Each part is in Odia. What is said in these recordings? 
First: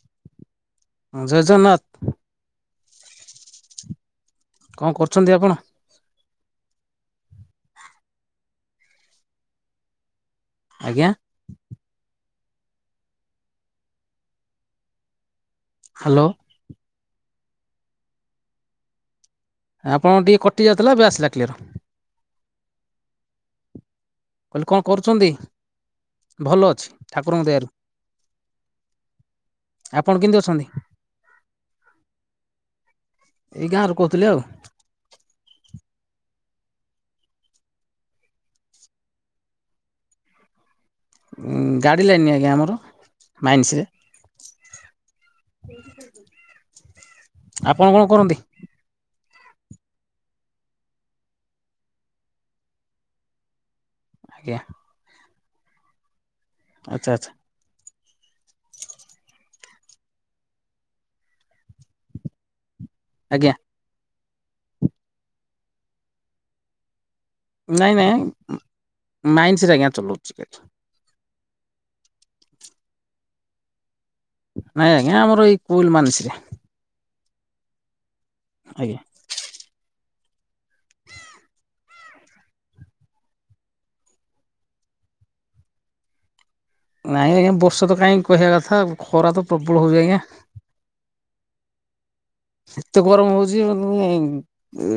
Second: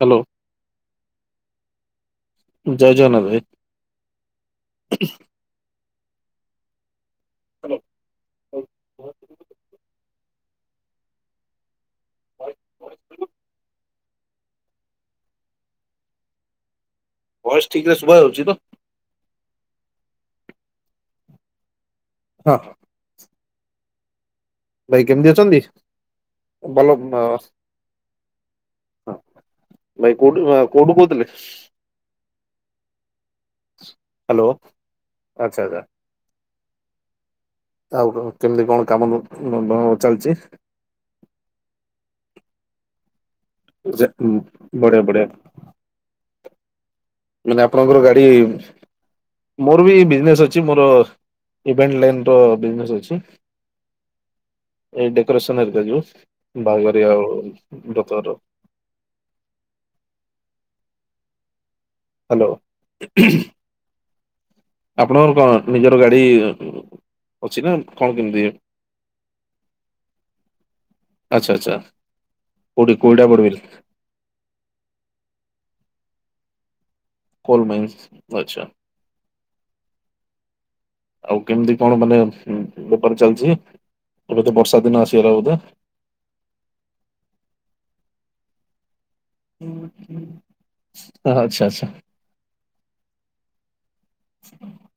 ହ୍ୟାଲୋ ଜୟ ଜଗନ୍ନାଥ। ଜୟ ଜୟନାଥ ଭାଇ। କଣ କରୁଛନ୍ତି ଆପଣ ହାଲୋ ହ ଆଜ୍ଞା। [inaudible] ହ୍ୟାଲୋ ବୟସ ଠିକ ରେ ଶୁଭା ହାଉଛି ତ ଆପଣ ଟିକେ କଟି ଯାଉଥିଲା ଏବେ ଆସିଲା କ୍ଲିଅର ହଁ ହଁ କହିଲେ କଣ ଭାଇ କରୁଛନ୍ତି? କେମିତି ଅଛନ୍ତି ଅଛି ଭଲ ଠାକୁରଙ୍କ ଦୟାରୁ। ହଁ ଆପଣ ଭାଇ କେମିତି କୋଉଠି ଅଛନ୍ତି? କୋଉଠୁ କହୁଥିଲେ ଏଇ ଗାଁରୁ କହୁଥିଲି ଆଉ ହ୍ୟାଲୋ ଆଚ୍ଛା ଆଚ୍ଛା ଆଉ କେମିତି କଣ କାମ ଚାଲିଛି ଉ ଗାଡି ଲାଇନ ଆଜ୍ଞା ଆମର ମାଇନ୍ସିରେ ବଢିଆ ବଢିଆ [inaudible] ମାନେ ଆପଣଙ୍କର ଗାଡି ମୋର ବି ବିଜନେସ ଅଛି ମୋର ଇଭେଣ୍ଟ ଲାଇନ ର ବିଜନେସ୍ ଅଛି ଆଜ୍ଞା ଏଇ ଡେକୋରେସନରିକ ଯୋଉ ବାହାଘରେ ଆଚ୍ଛା ଆଚ୍ଛା ଆଉ ବ୍ରତର ହ୍ୟାଲୋ ଆଜ୍ଞା ଆପଣଙ୍କର କଣ ନିଜର ଗାଡି ଅଛି ନା ନାଇଁ କଣ କେମିତି? ନାଇଁ ମାଇଣ୍ଡ ସେଟ ଆଜ୍ଞା ଚଲଉଛି ଠିକ୍ ଅଛି ଆଚଛା ଆଚ୍ଛା କଉଠ କୋଇଟା ପଡ଼ବେ ନାଇଁ ଆଜ୍ଞା ଆମର ଏଇ କୁଲ ମାନସରେ କୋଲମାଇନ୍ସ ଆଚଛା ଆଜ୍ଞା। [inaudible] ଆଉ କେମିତି କଣ ମାନେ ବେପାର ଚାଲିଛି ଏବେ ତ ବର୍ଷା ଦିନ ଆସିଗଲା ବୋଧେ ନାଇଁ ଆଜ୍ଞା ବର୍ଷା ତ କାହିଁକି କହିବା କଥା ଖରା ତ ପ୍ରବଳ ହଉଛି ଆଜ୍ଞା ଆଚ୍ଛା ଆଚ୍ଛା ଏତେ ଗରମ ହଉଛିେ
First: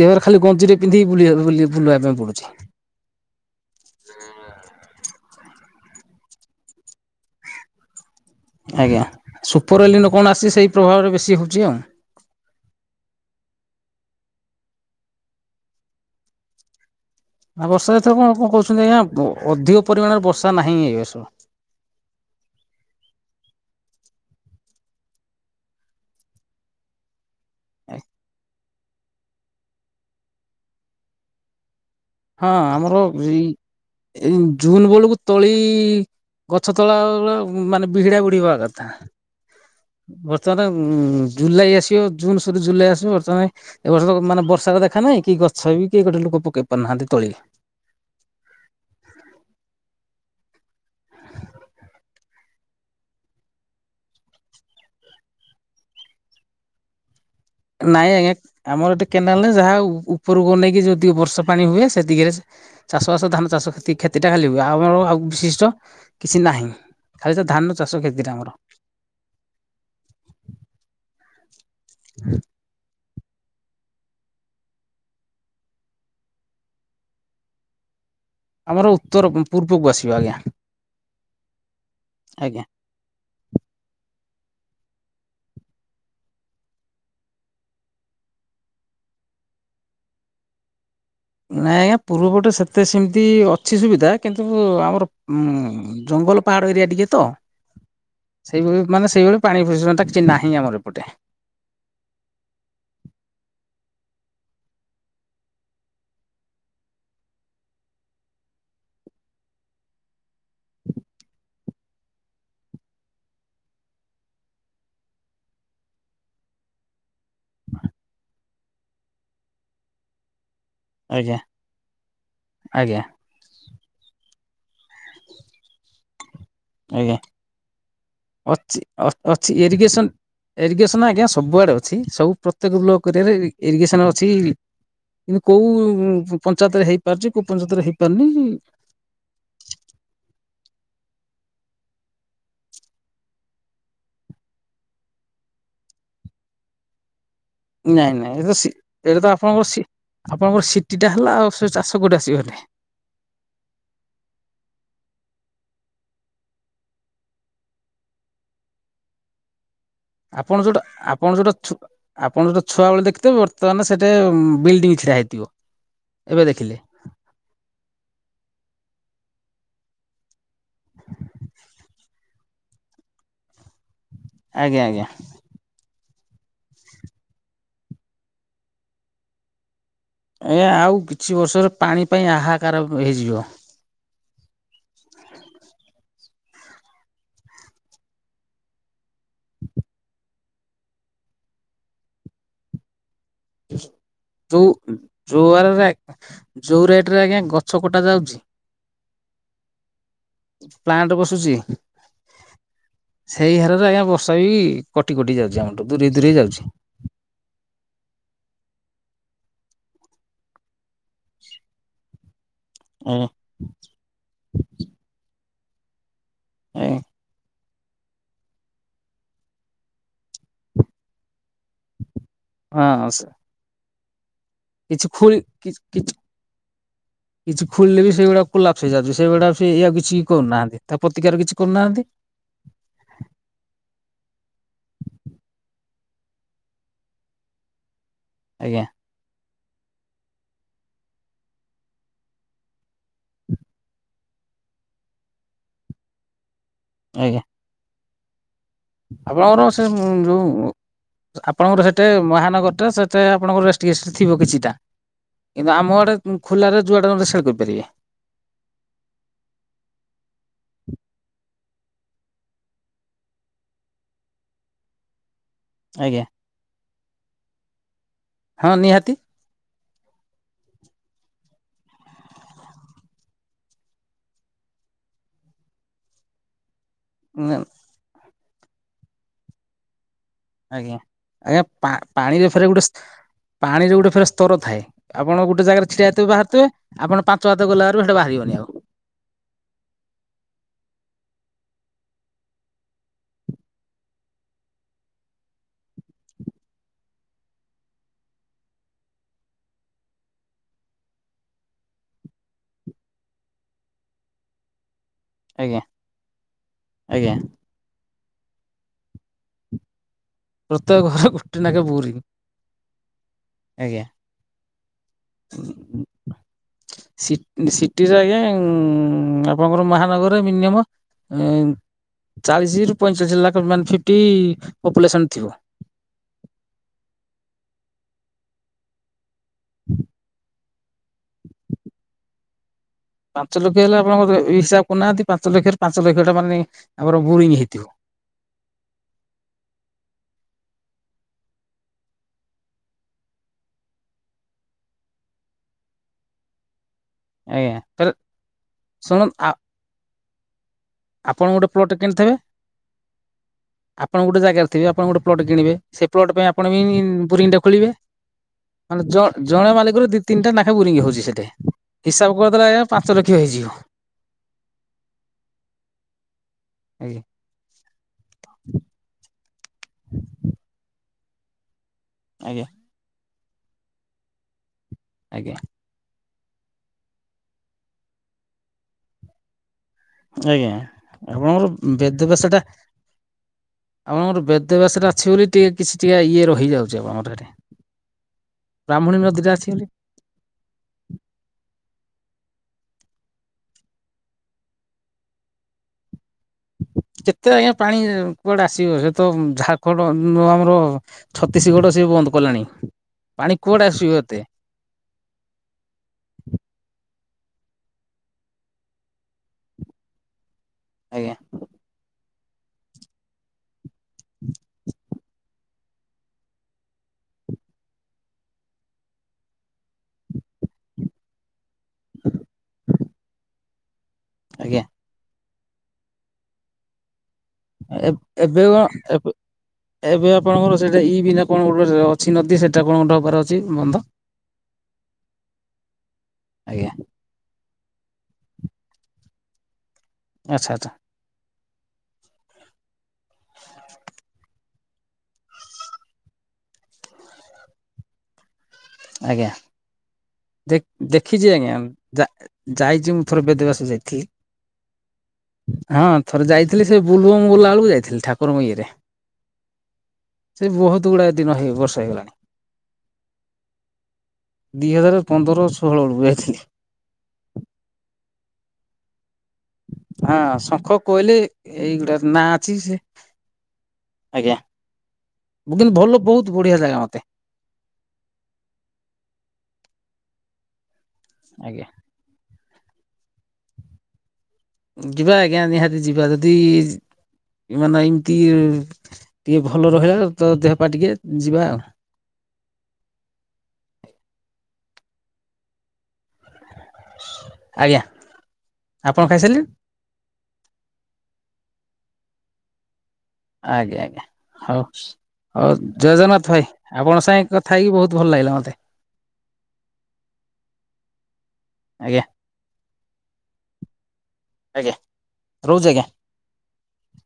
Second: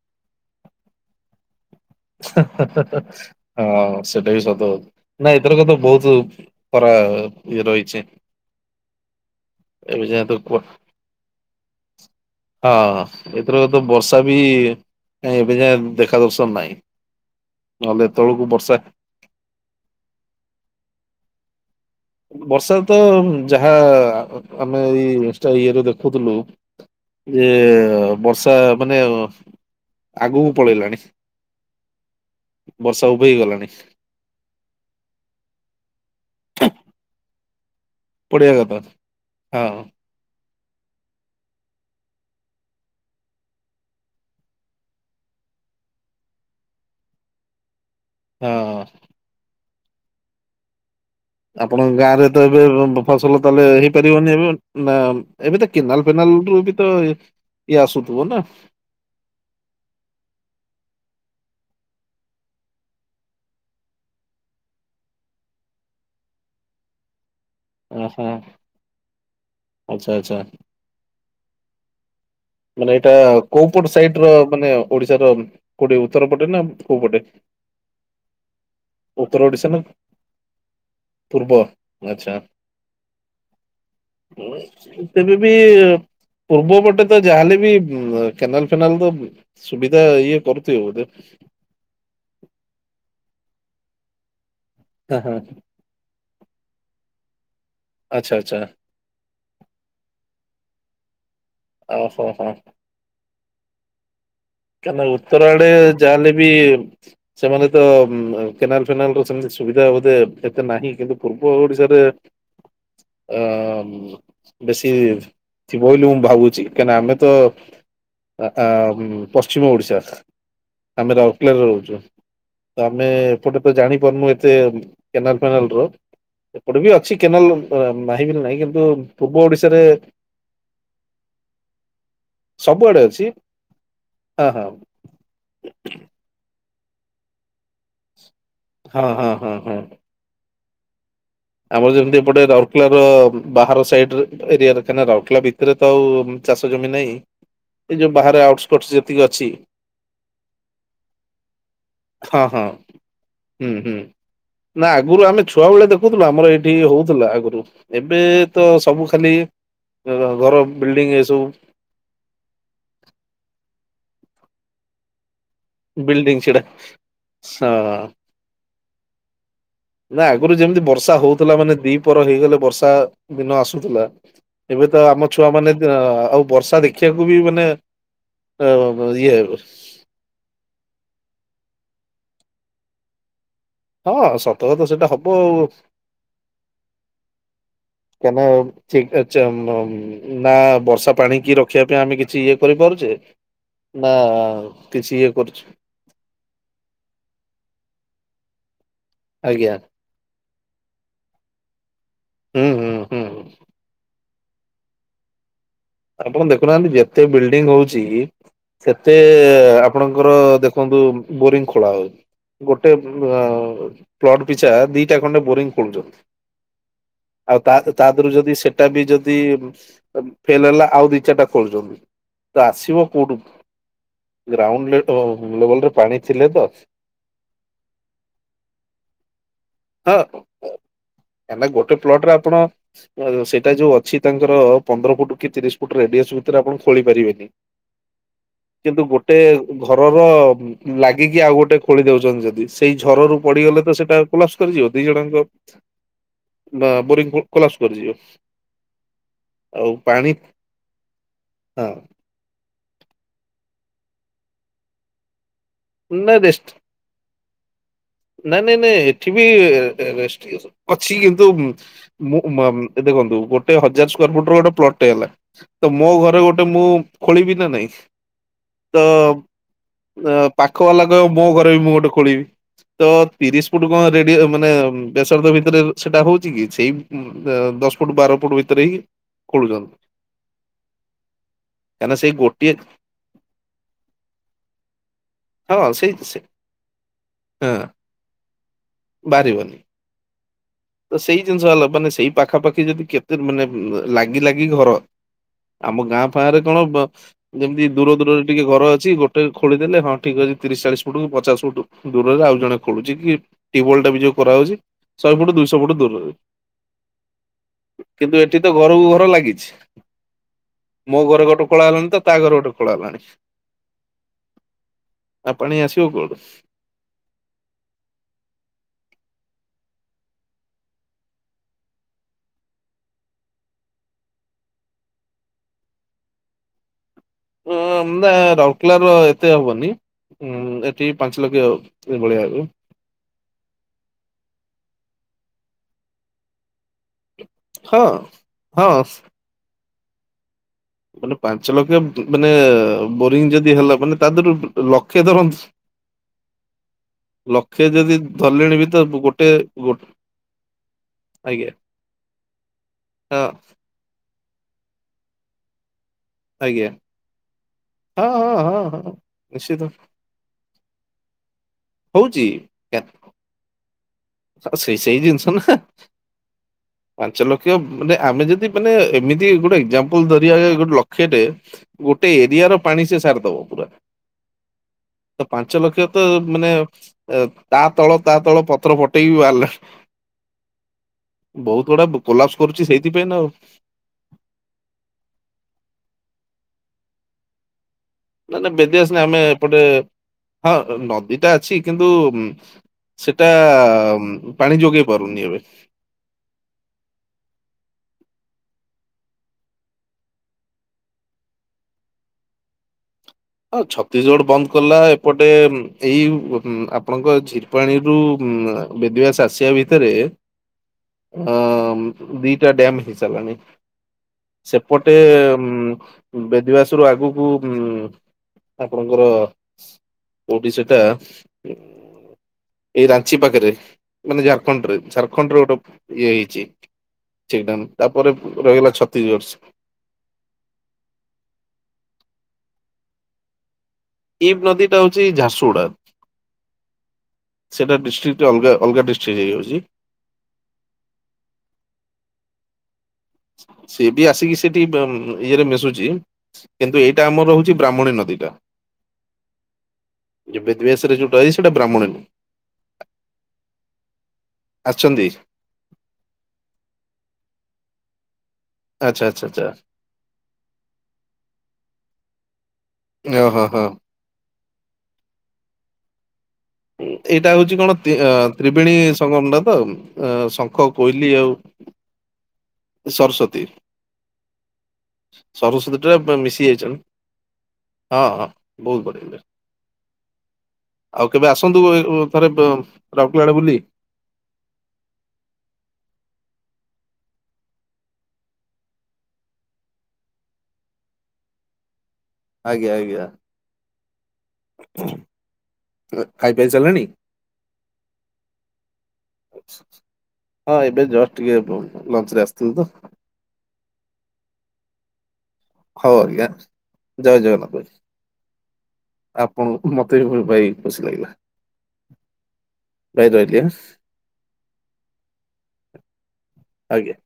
ଦେହରେ ଖାଲି ଗଞ୍ଜିରେ ପିନ୍ଧିକି ବୁଲି ବୁଲି ହଁ ସେଟା ବି ସତ ନା ଏଥର କଥା ବହୁତ ପରା ଯ ରହିଛିେ ଆଜ୍ଞା ସୁପର ଏଲିନ୍ ତ କଣ ଆସି କୁହ। ସେଇ ପ୍ରଭାବରେ ବେଶୀ ହେଉଛି ଆଉ ହଁ ଏଥିରକ ତ ବର୍ଷା ବି କାଇଁ ଏବେ ଯାଏ ଦେଖା ଦର୍ଶନ ନାହିଁ ନା ବର୍ଷା ନହେଲେ ଏଥର କଣ ଏତେବେଳକୁ କଣ ବର୍ଷା କହୁଛନ୍ତି ଆଜ୍ଞା ଅଧିକ ପରିମାଣରେ ବର୍ଷା ନାହିଁ ଏବସ ବର୍ଷା ତ ଯାହା ଆମେ ଏଇ ଇନଷ୍ଟା ୟେ ରୁ ଦେଖୁଥିଲୁ ଏ ବର୍ଷା ମାନେ ଆଗକୁ ପଳେଇଲାଣି ବର୍ଷା ଉଭେଇ ଗଲାଣି ଏ ଜୁନ ବେଳକୁ ତଳି ଗଛ ତଳା ବଳା ମାନେ ବିଗଡା ବୁଡିବା କଥା ହଁ। ବର୍ତ୍ତମାନ ଜୁଲାଇ ଆସିବ ଜୁନ ସରୁ ଜୁଲାଇ ଆସିବ ବର୍ତ୍ତମାନ ଏବର୍ଷ ତ ମାନେ ବର୍ଷାକୁ ଦେଖା ନାହିଁ କି ଗଛ ବି କି ଗୋଟେ ଲୋକ ପକେଇ ପାରୁନାହାନ୍ତି ତୋଳି ହଁ ହଁ ଆପଣଙ୍କ ଗାଁ ରେ ତ ଏବେ ଫସଲ ତାହେଲେ ହେଇପାରିବନି ଏବେ ନା ଏବେ ତ କେନାଲ ଫେନାଲ ରୁ ବି ତ ଇଏ ନାଇଁ ଆସୁଥିବ ଆଜ୍ଞା ନା ଆମର ଏୋଟେ କେନାଲ ଯାହା ଉପରକୁ ନେଇକି ଯି ବର୍ଷା ପାଣି ହୁଏ ସେତିକରେ ଚାଷ ବାଷ ଧାନ ଚାଷଷ କ୍ଷତିଟା ଖାଲି ହୁ ଆମର ଆଉ ବିଶିଷ୍ଟ କିଛି ନାହିଁ ଖାଲି ତ ଧାନ ଚାଷ ଓ ହୋ କ୍ଷତିଟା ଆମର ଆଚ୍ଛା ଆଚ୍ଛା ହୁଁ ମାନେ ଏଇଟା କୋଉ ପଟ ସାଇଡ ର ମାନେ ଓଡିଶ ର କୋଉଠି ଉତ୍ତର ପଟେ ନା କୋଉ ପଟେ ଆମର ଉତ୍ତର ଓଡିଶା ନା ପୂର୍ବକୁ ଆସିବ ଆଜ୍ଞା ପୂର୍ବ ଆଚ୍ଛା। ଆଜ୍ଞା ତେବେବି ବି ପୂର୍ବପଟେ ତ ଯାହାେଲେ ବି କେନାଲ୍ ଫେନାଲ୍ ତ ସୁବିଧା ଇଏ କରୁଥିବେ ବୋଧେ। ନାଇଁ ଆଜ୍ଞା ପୂର୍ବପଟେ ସେତେ ସେମ୍ ତି ଅଛି ସୁବିଧା କିନ୍ତୁ ଆମ ର ହଁ ହଁ ଉ ଜଙ୍ଗଲ ପାହାଡ ଏରିଆ ଟିକେ ତ ଆଚ୍ଛା ଆଚ୍ଛା ସେଇଭଳି ମାନେ ସେଇଭଳି ପାଣି ଫି ତାକା ନାହିଁ ଆମର ଏପଟେ। ଓହୋ ହୋ। କାନାଁ ଉତ୍ତର ଆଡେ ଯାହା ହେଲେ ବି ସେମାନେ ତ ଉଁ କେନାଲ୍ ଫେନାଲ୍ ର ସେମିତି ସୁବିଧା ବୋଧେ ଏତେ ନାହିଁ କିନ୍ତୁ ପୂର୍ବ ଓଡିଶାରେ ଏଁ ବେଶୀ ଥିବ ବୋଲି ମୁଁ ଭାବୁଚି କାଇଁନା ଆମେ ତ ଆଁ ଆମ୍ ପଶ୍ଚିମ ଓଡ଼ିଶା ଆମେ ଆଜ୍ଞା ରାଉରକେଲାରେ ରହୁଚୁ ତ ଆଜ୍ଞା ଆମେ ପଟେ ତ ଜାଣିପାରୁନୁ ଏତେ କେନାଲ୍ ଫେନାଲ୍ ର। ଗୋଟେ ବି ଆଜ୍ଞା। ଅଛି କେନାଲ୍ ଆମ୍ ମାହିିବି ନାହିଁ କିନ୍ତୁ ପୂର୍ବ ଓଡିଶାରେ ଏରିଗେସନ୍ ଆଜ୍ଞା ସବୁଆଡେ ଅଛି ସବୁ ପ୍ରତ୍ୟେକ ସବୁଆଡେ ବ୍ଲକରେ ଅଛି ଏରିଗେସନ ଅଛି। ହଁ ହଁ କିନ୍ତୁ କୋଉ ପଞ୍ଚାୟତରେ ହେଇପାରୁଚି କୋଉ ପଞ୍ଚାୟତ ରେ ହେଇପାରୁନି। ହଁ ହଁ ହଁ ହଁ। ଆମର ଯେମିତି ଏପଟେ ରାଉରକେଲଲା ର ବାହାର ସାଇଡ୍ ଏରିଆରେ କାଇନା ରାଉରକେଲା ଭିତେରେ ତ ଆଉ ଚାଷ ଜମି ନାହିଁ। ଏଇ ଯୋଉ ନାଇଁ ବାହାରେ ନାଇଁ ତ ସି ଆଉଟସ୍କଟ ଯେତିକି ଏଇଟା ତ ଅଛି ଆପଣଙ୍କର ସି ଆପଣଙ୍କର ସିଟିଟା ହେଲା ଆଉ ସେ ଚାଷ କୋଉଠୁ ଆସିବ ହଁ ହଁ ହେଟି। ହୁଁ ହୁଁ ନା ଆଗୁରୁ ଆମେ ଛୁଆ ବେଳେ ଦେ କୋଉଥୁଲୁ ଆମର ଏଇଠି ହଉଥିଲା ଆଗରୁ ଏବେ ତ ସବୁ ଖାଲି ଘର ଆପଣ ଯୋଉଟା ବିଲ୍ଡିଂ ଆପଣ ଏସବୁ ଯୋଉଟା ଛୁ ଆପଣ ତ ଛୁଆବେଳେ ଦେଖିଥିବେ ବର୍ତ୍ତମାନ ସେଠେ ବିଲ୍ଡିଂ ଠିଡା ହେଇଥିବ। ବିଲ୍ଡିଂ ଏବେ ଛିଡା ଦେଖିଲେ। ହଁ। ନା ଆଗରୁ ଯେମିତି ବର୍ଷା ହୋଉଥୁଲା ମାନେ ଦି ପର ହେଇଗଲେ ବର୍ଷା ଦିନ ଆସୁଥୁଲା। ଆଜ୍ଞା ଏବେ ତ ଆଜ୍ଞା ଆମ ଛୁଆ ମାନେତ ଆ ଆଉ ବର୍ଷା ଦେଖିବାକୁ ବି ମାନେ ଇଏ ହେବେ। ଏ ଆଉ କିଛି ବର୍ଷରେ ପାଣି ପାଇଁ ଆହାକାର ହେଇଯିବ। ହଁ ସତକ ତ ସେଇଟା ହବ ଆଉ। ତମେ ଠିକ ଅଛ? ନା ବର୍ଷା ପାଣି କି ରଖିବା ପାଇଁ ଆମେ କିଛି ଇଏ କରିପାରୁଚେ ଯୋଉ ଯୋଉ ଆରରେ ଯୋଉା ରେଟ୍ ରେ ଆଜ୍ଞା ଗଛ କଟା ଯାଉଛି। ଆଜ୍ଞା। ପ୍ଲାଣ୍ଟ ବସୁଚି ହୁଁ ହୁଁ ହୁଁ ସେଇ ହାରରେ ଆଜ୍ଞା ବ ର୍ଷା ବି କଟି କଟି ଯାଉଚି ଆ ଆପଣ ଦେଖୁନାହାନ୍ତି ଯେତେ ବିଲ୍ଡିଙ୍ଗ ହୋଉଚି ସେତେ ଆପଣଙ୍କର ଦେ କନ୍ତୁ ବୋରିଂ ଖୋଳା ହୋଉ ଗୋଟେ ଆଜ୍ଞା ଅ ପ୍ଲଟ୍ ପିଛା ଦିଟା ଖଣ୍ଡେ ବୋରିଂ ଖୋଳୁଚ ଆଇଁ ଆଉ ତା ତା ଦେହରୁ ଯଦି ସେଟା ବି ଯଦି ଫେଲ୍ ହେଲା ଆଉ ଦି ଚାଟା କରୁଛନ୍ତି ତ ହଁ ଆସିବ ସେ କୋଉଠୁ। ଗ୍ରାଉଣ୍ଡ୍ ଲେ କିଛି ଖୋଳି ଲେବଲ୍ କିଛି ରେ କିଛି ପାଣି ଥିଲେ ତ। କିଛି ଖୋଳିଲେ ବି ସେଇଭଳିଆ କୋଲାପ୍ସ୍ ହେଇଯାଉଛି ସେଇଭଳିଆ ସେଇୟଉ ହଁ କିଛି କରୁନାହାନ୍ତି ତା ପ୍ରତିକାର କିଛି କାହିଁକିନା ଗୋଟେ କରୁନାହାନ୍ତି। ପ୍ଲଟରେ ଆପଣ ସେଇଟା ଯୋଉ ଅଛି ତାଙ୍କର ପନ୍ଦର ଫୁଟୁ। କି ତିରିଶ ଫୁଟ୍ ରେଡିଆସ୍ ଭିତରେ ଆପଣ ଖୋଳି ପାରିବେନି। ଆଜ୍ଞା। କିନ୍ତୁ ଗୋଟେ ଘରର ଲାଗିକି ଆଉ ଗୋଟେ ଖୋଳି ଦଉଛନ୍ତି ଯଦି ସେଇ ଝରରୁ ପଡିଗଲେ ତ ସେଇଟା କୋଲାପସ କରିଯିବ। ଦିଜଣଙ୍କ ବା ବୋରି ଆଜ୍ଞା। କୋଲାବସ ଯିବ। ଆପଣଙ୍କର ସେ ଯୋଉ ହଁ ଆପଣଙ୍କର ସେଠ୍ ମହାନଗର ଟା ସେଟା ଆପଣଙ୍କର ରେଷ୍ଟ ଥିବ କିଛିଟା? କିନ୍ତୁ ଆମ ଆଡେ ନା ରେଷ୍ଟ ଖୋଲାରେ ଯୁଆଡେ ସେଆ କହିପାରିବେ। ନାଇଁ ନାଇଁ ନାଇଁ ଏଠି ବି ରେଷ୍ଟ ଅଛି କିନ୍ତୁ ମୁଁ ଦେଖନ୍ତୁ ଗୋଟେ ହଜାର ସ୍କୁୟାର ଫୁଟ ର ଗୋଟେ ପ୍ଲଟ ହେଲା। ତ ମୋ ଆଜ୍ଞା। ଘରେ ଗୋଟେ ମୁଁ ଖୋଳିବି ନା ନାଇଁ ହଁ ତ ନିହାତି ପାଖ ବାଲା କହ ମୋ ଘରେ ବି ମୁଁ ଗୋଟେ ଖୋଳିବି। ତ ତିରିଶ ଫୁଟ କଣ ରେଡି ମାନେ ବେସରଦ ଭିତରେ ସେଇଟା ହଉଛି କି ସେଇ ଦଶ ଫୁଟ ବାର ଫୁଟ ଭିତରେ ହିି ଖୋଳୁଛନ୍ତି। ଆଜ୍ଞା ଆଜ୍ଞା ପା କାହିଁକିନା ସେଇ ପାଣିରେ ଫେରେ ଗୋଟିଏ ଗୋଟେ ପାଣିରେ ଗୋଟେ ଫେରେ ସ୍ତର ଥାଏ। ଆପଣ ଗୋଟେ ଜାଗାରେ ହଁ ଛିା ସେଇ ଏତେ ବି ସେ ବାାରୁଥିବେ ଆପଣ ପାଞ୍ଚ ହାତ ହଁ ଗଲାାରୁ ସେଇଟା ବାହାରିବନି ଆଉ ବାହାରିବନି ତ ସେଇ ଜିନିଷ ହେଲା। ମାନେ ସେଇ ପାଖାପାଖି ଯଦି କେତ ମାନେ ଲାଗି ଲାଗି ଘର। ଆମ ଗାଁ ପାହଁରେ କଣ ଯେମିତି ଦୂର ଦୂରରେ ଟିକେ ଘର ଅଛି। ଗୋଟେ ଖୋୋଲିଦଲେଁ ଠିକ ଅଛି ତିରିଶ ଚାଳିଶ ଫଟ କି ପଚାଶ ଫୁଟ ଦୂରରେ ଆଉ ଜଣେ ଖୋଳୁଛି କି ଟ୍ୟୁବୱାଲ ଟା ବି ଯୋଉ କରାହାଉଛି ଶହେ ଫୁଟ ଆଜ୍ଞା ସବୁଠୁ ଦୂରରେ ଆଜ୍ଞା କିନ୍ତୁ ଏଠି ତ ଘରକୁ ଘର ଲାଗିଛି। ପ୍ରତ୍ୟେକ ମୋ ଘର ଘରେ ଗୋଟେ ନାଖେ ଖୋଳା ହେଲାଣି ବୋରିଂ ତ ତା ଘରେ ଗୋଟେ ଖୋଳା ହେଲାଣି। ଆଜ୍ଞା। ଆଉ ପାଣି ଆସିବ କୁଆଡୁ। ସି ସିଟିରେ ଆଜ୍ଞା ଆପଣଙ୍କର ମହାନଗର ମିନିମମ ଏ ଚାଳିଶ ରୁ ପଇଁଚାଳିଶ ଲଖ ମାନେ ଫି୍ଟି ପପୁଲେସନ ଥିବ? ନା ରାଉରକେଲା ର ଏତେ ହବନି। ଠି ପାଞ୍ଚ ଲକ୍ଷ ଭଳିଆ ହେବେ ଆଉ। ପାଞ୍ଚ ଲକ୍ଷ ହେଲେ ଆପଣଙ୍କର ହିସାବ କରୁନାହାନ୍ତି ପାଞ୍ଚ ଲକ୍ଷରେ ପାଞ୍ଚ ଲକ୍ଷ ଟା ମାନେ ଆମର ବୋରିଂ ହେଇଥିବ। ହଁ ହଁ ମାନେ ପାଞ୍ଚ ଲକ୍ଷ ମାନେ ବୋରିଂ ଯଦି ହେଲା ମାନେ ତା ଦେହରୁ ଲକ୍ଷେ ଧରନ୍ତୁ [unintelligible] ଲକ୍ଷେ ଫେରେ ଯଦି ଧରଲେଣି ବି ତ ଶୁଣ ଗୋଟେ ଗୋ ଆପଣ ଗୋଟେ ଆଜ୍ଞା ପ୍ଲଟ କିଣିଥିବେ? ହଁ ଆପଣ ଗୋଟେ ଜାଗାରେ ଥିବେ ଆପଣ ଗୋଟେ ପ୍ଲଟ କିଣିବେ। ସେ ପ୍ଲଟ ପାଇଁ ଆପଣ ବି ଆଜ୍ଞା ବୁରିଙ୍ଗ ଟେ ଖୋଳିବେ। ହଁ ହଁ ହଁ ମାନେ ହଁ ଜ ଜଣେ ନିଶ୍ଚିତ ମାଲିକ ର ଦି ତିନିଟା ନାକ୍ଷେ ବୁରିଙ୍ଗି ହଉଛି ସେଠି। ହିସାବ ହଉଛି। କରିଦେଲେ ପାଞ୍ଚ ଲକ୍ଷ ହେଇଯିବ। ସ ସେଇ ସେଇ ଜିନିଷ ନା [inaudible] ପାଞ୍ଚ ଲକ୍ଷ ମାନେ ଆମେ ଯଦି ମାନେ ଏମିତି ଗୋଟେ ଏକ୍ଜାମ୍ପଲ ଧରିବା ଗୋଟେ ଲକ୍ଷଟେ ଗୋଟେ ଆଜ୍ଞା ଏରିଆ ର ପାଣି ସେ ସାରିଦବ ପୁରା। ତ ଆଜ୍ଞା ପାଞ୍ଚ ଲକ୍ଷ ତ ମାନେ ତା ତଳ ତା ତଳ ପତ୍ର ପଟେଇକି ବାହାରିଲା ଆଜ୍ଞା। ଆପଣଙ୍କର ବହୁତ ଗୁଡା ବେଦବ୍ୟାସ ଟା କୋଲାପସ କରୁଛି ସେଇଥିପାଇଁ ଆଉ। ଆପଣଙ୍କର ବେଦ୍ୟ ବ୍ୟାସରେ ଅଛି ବୋଲି ଟିକେ କିଛି ଟିକେ ଇଏ ରହିଯାଉଛି ଆପଣଙ୍କର ହେଠି ନା ନାଇଁ ବେଦୀ ଆସନି ଆମେ ଏପଟେ ବୋଲି ହଁ ନଦୀ ଟା ଅଛି କିନ୍ତୁ ସେଟା ପାଣି ଯୋଗେଇ ପାରୁନି ଏବେ। କେତେ ଆଜ୍ଞା ପାଣି କୁଆଡେ ଆସିବ ସେ ତ ଝାରଖଣ୍ଡ ଯୋଉ ଆମର ଛତିଶଗଡ ସଏ ବନ୍ଦ କଲାଣି ପାଣି ହଁ କୁଆଡେ ଆସିବ ଏତେ ଛତିଶଗଡ଼ ବନ୍ଦ କଲା ଏପଟେ ଏଇ ଆପଣଙ୍କ ଝିର୍ ପାାଣିରୁୁ ବେଦିବାସ ଆସିବା ଭି ତେରେ ଆଜ୍ଞା ଅ ଦିଟା ଡ୍ୟମ୍ ହେଇସାରିଲାଣି। ସେପଟେ ଗୋଟେ ଉ ବେଦିବାସରୁ ଆଗକୁ ଆପଣଙ୍କର କୋଉଠି ସେଟା। ଏଇ ରାଞ୍ଚି ପାଖରେ ମାନେ ଆଜ୍ଞା ଝାରଖଣ୍ଡରେ ଝାରଖଣ୍ଡର ଗୋଟେ ଇଏ ହେଇଚି [unintelligible] ଏ ତାପରେ ଏବେ କଣ ରହିଗଲା ଏବେ ଛତିଶଗଡ ଏବେ ଆପଣଙ୍କର ସେଇଟା ଇ ବିନା କଣ ଗୋଟ ଅଛି। ନଦୀ ସେଇଟା କଣ ଗୋଟେ ହବାର ଅଛି ବନ୍ଧ। ଏ ନଦୀ ଟା ହୋଉଚି ଝାରଗୁଡା। ଆଜ୍ଞା ସେଇଟା ଡିଷ୍ଟ୍ରିକ୍ଟି ଅଲଗା ଅଲଗା ଡିଷ୍ଟ୍ରିକ୍ ହେଇଯାଉଚି। ଆଚ୍ଛ ଆଚ୍ଛା। ସିଏ ବି ଆସିକି ସେଠି ବି ଇଏରେ ମିଶୁଚି। କିନ୍ତୁ ଏଇଟା ଆମର ହୋଉଚି ବ୍ରାହ୍ମଣୀ ନଦୀ ଟା। ଆଜ୍ଞା। ବେଦବ୍ୟାସ ରେ ଯୋଉଟା ଦେ-ଦେଖିଚି ହେଇଛି ସେଟା ଆଜ୍ଞା। ବ୍ରାହ୍ମଣୀ ଯା-ଯାଇଚି ମୁଁ ଥର [unintelligible] ଯାଇଥିଲି। ଆସିଛନ୍ତି? ହଁ ଥରେ ଯାଇଥିଲି ସେ ବୁଲବୁମ ଗଲା ବେଳକୁ ଯାଇଥିଲି ଠାକୁରଙ୍କ ଇଏରେ। ଆଚ୍ଛା ଆଚ୍ଛା ଆଚ୍ଛା ସେ ବୋହୁତ ଗୁଡାଏ ଦିନ ହେଇ ବର୍ଷେ ହେଇଗଲାଣି। ଓ ହୋ ହୋ। ଦି ହଜାର ପନ୍ଦର ଷୋହଳ ବେଳକୁ ଯାଇଥିନି। ଏଇଟା ହୋଉଚି କଣ ତ୍ରି-ତ୍ରିବେଣୀ ସଂଙ୍ଗମଟା ତ ଶଙ୍ଖ କୋଇଲି ଆଉ ଏଇଗୁଡା ନା [unintelligible] ସରସ୍ଵତୀ ଆଜ୍ଞା ମୁଁ କହିଲ ସରସ୍ଵତୀ ଭଲ ଟା ବୋହୁତ ମିଶି ବଢିଆ ଜାଗା ଯାଇଛନ୍ତି ମତେ। ହଁ ଅ ବୋହୁତ ବଢିଆ ଜାଗା। ଆଉ କେବେ ଆସନ୍ତୁ ଆଜ୍ଞା। ଏ ଉ ଥରେ ବେ ରାଉରକେଲା ଆଡେ ବୁଲି। ଯିବା ଆଜ୍ଞା ନିହାତି ଯିବା ଯଦି ଏମାନେ ଏମିତି ଟିକେ ଭଲ ରହିଲା ତ ଦେହ ପା ଟିକେ ଯିବା ଆଉ। ଆଜ୍ଞା ଆଜ୍ଞା। ଖାଇ ପିଆ ହେଇ ସାରିଲାଣି? ଆଜ୍ଞା ଆପଣ ଖାଇ ସାରିଲେଣି? ହଁ ଏବେ ଜଷ୍ଟ ଟିକେ ଲଞ୍ଚରେ ଆସିଥିଲୁ ତ। ଆଜ୍ଞା ଆଜ୍ଞା ହୋଉ। ହୋଉ ଜୟ ହଉ ଆଜ୍ଞା ଜଗନ୍ନାଥ ଭାଇ ଆପଣଙ୍କ ଜୟ ସାଙ୍ଗେ ଜଗନ୍ନାଥ କଥା ଭାଇ। ହେଇକି ବୋହୁତ ଭଲ ଲାଗିଲା ମତେ। ଆପଣଙ୍କୁ ମତେ ବି [unintelligible] ଭାଇ ଖୁସି ଲାଗିଲା। ଆଜ୍ଞା। [unintelligible] ଆଜ୍ଞା ରହୁଛି ଆଜ୍ଞା। ଆଜ୍ଞା।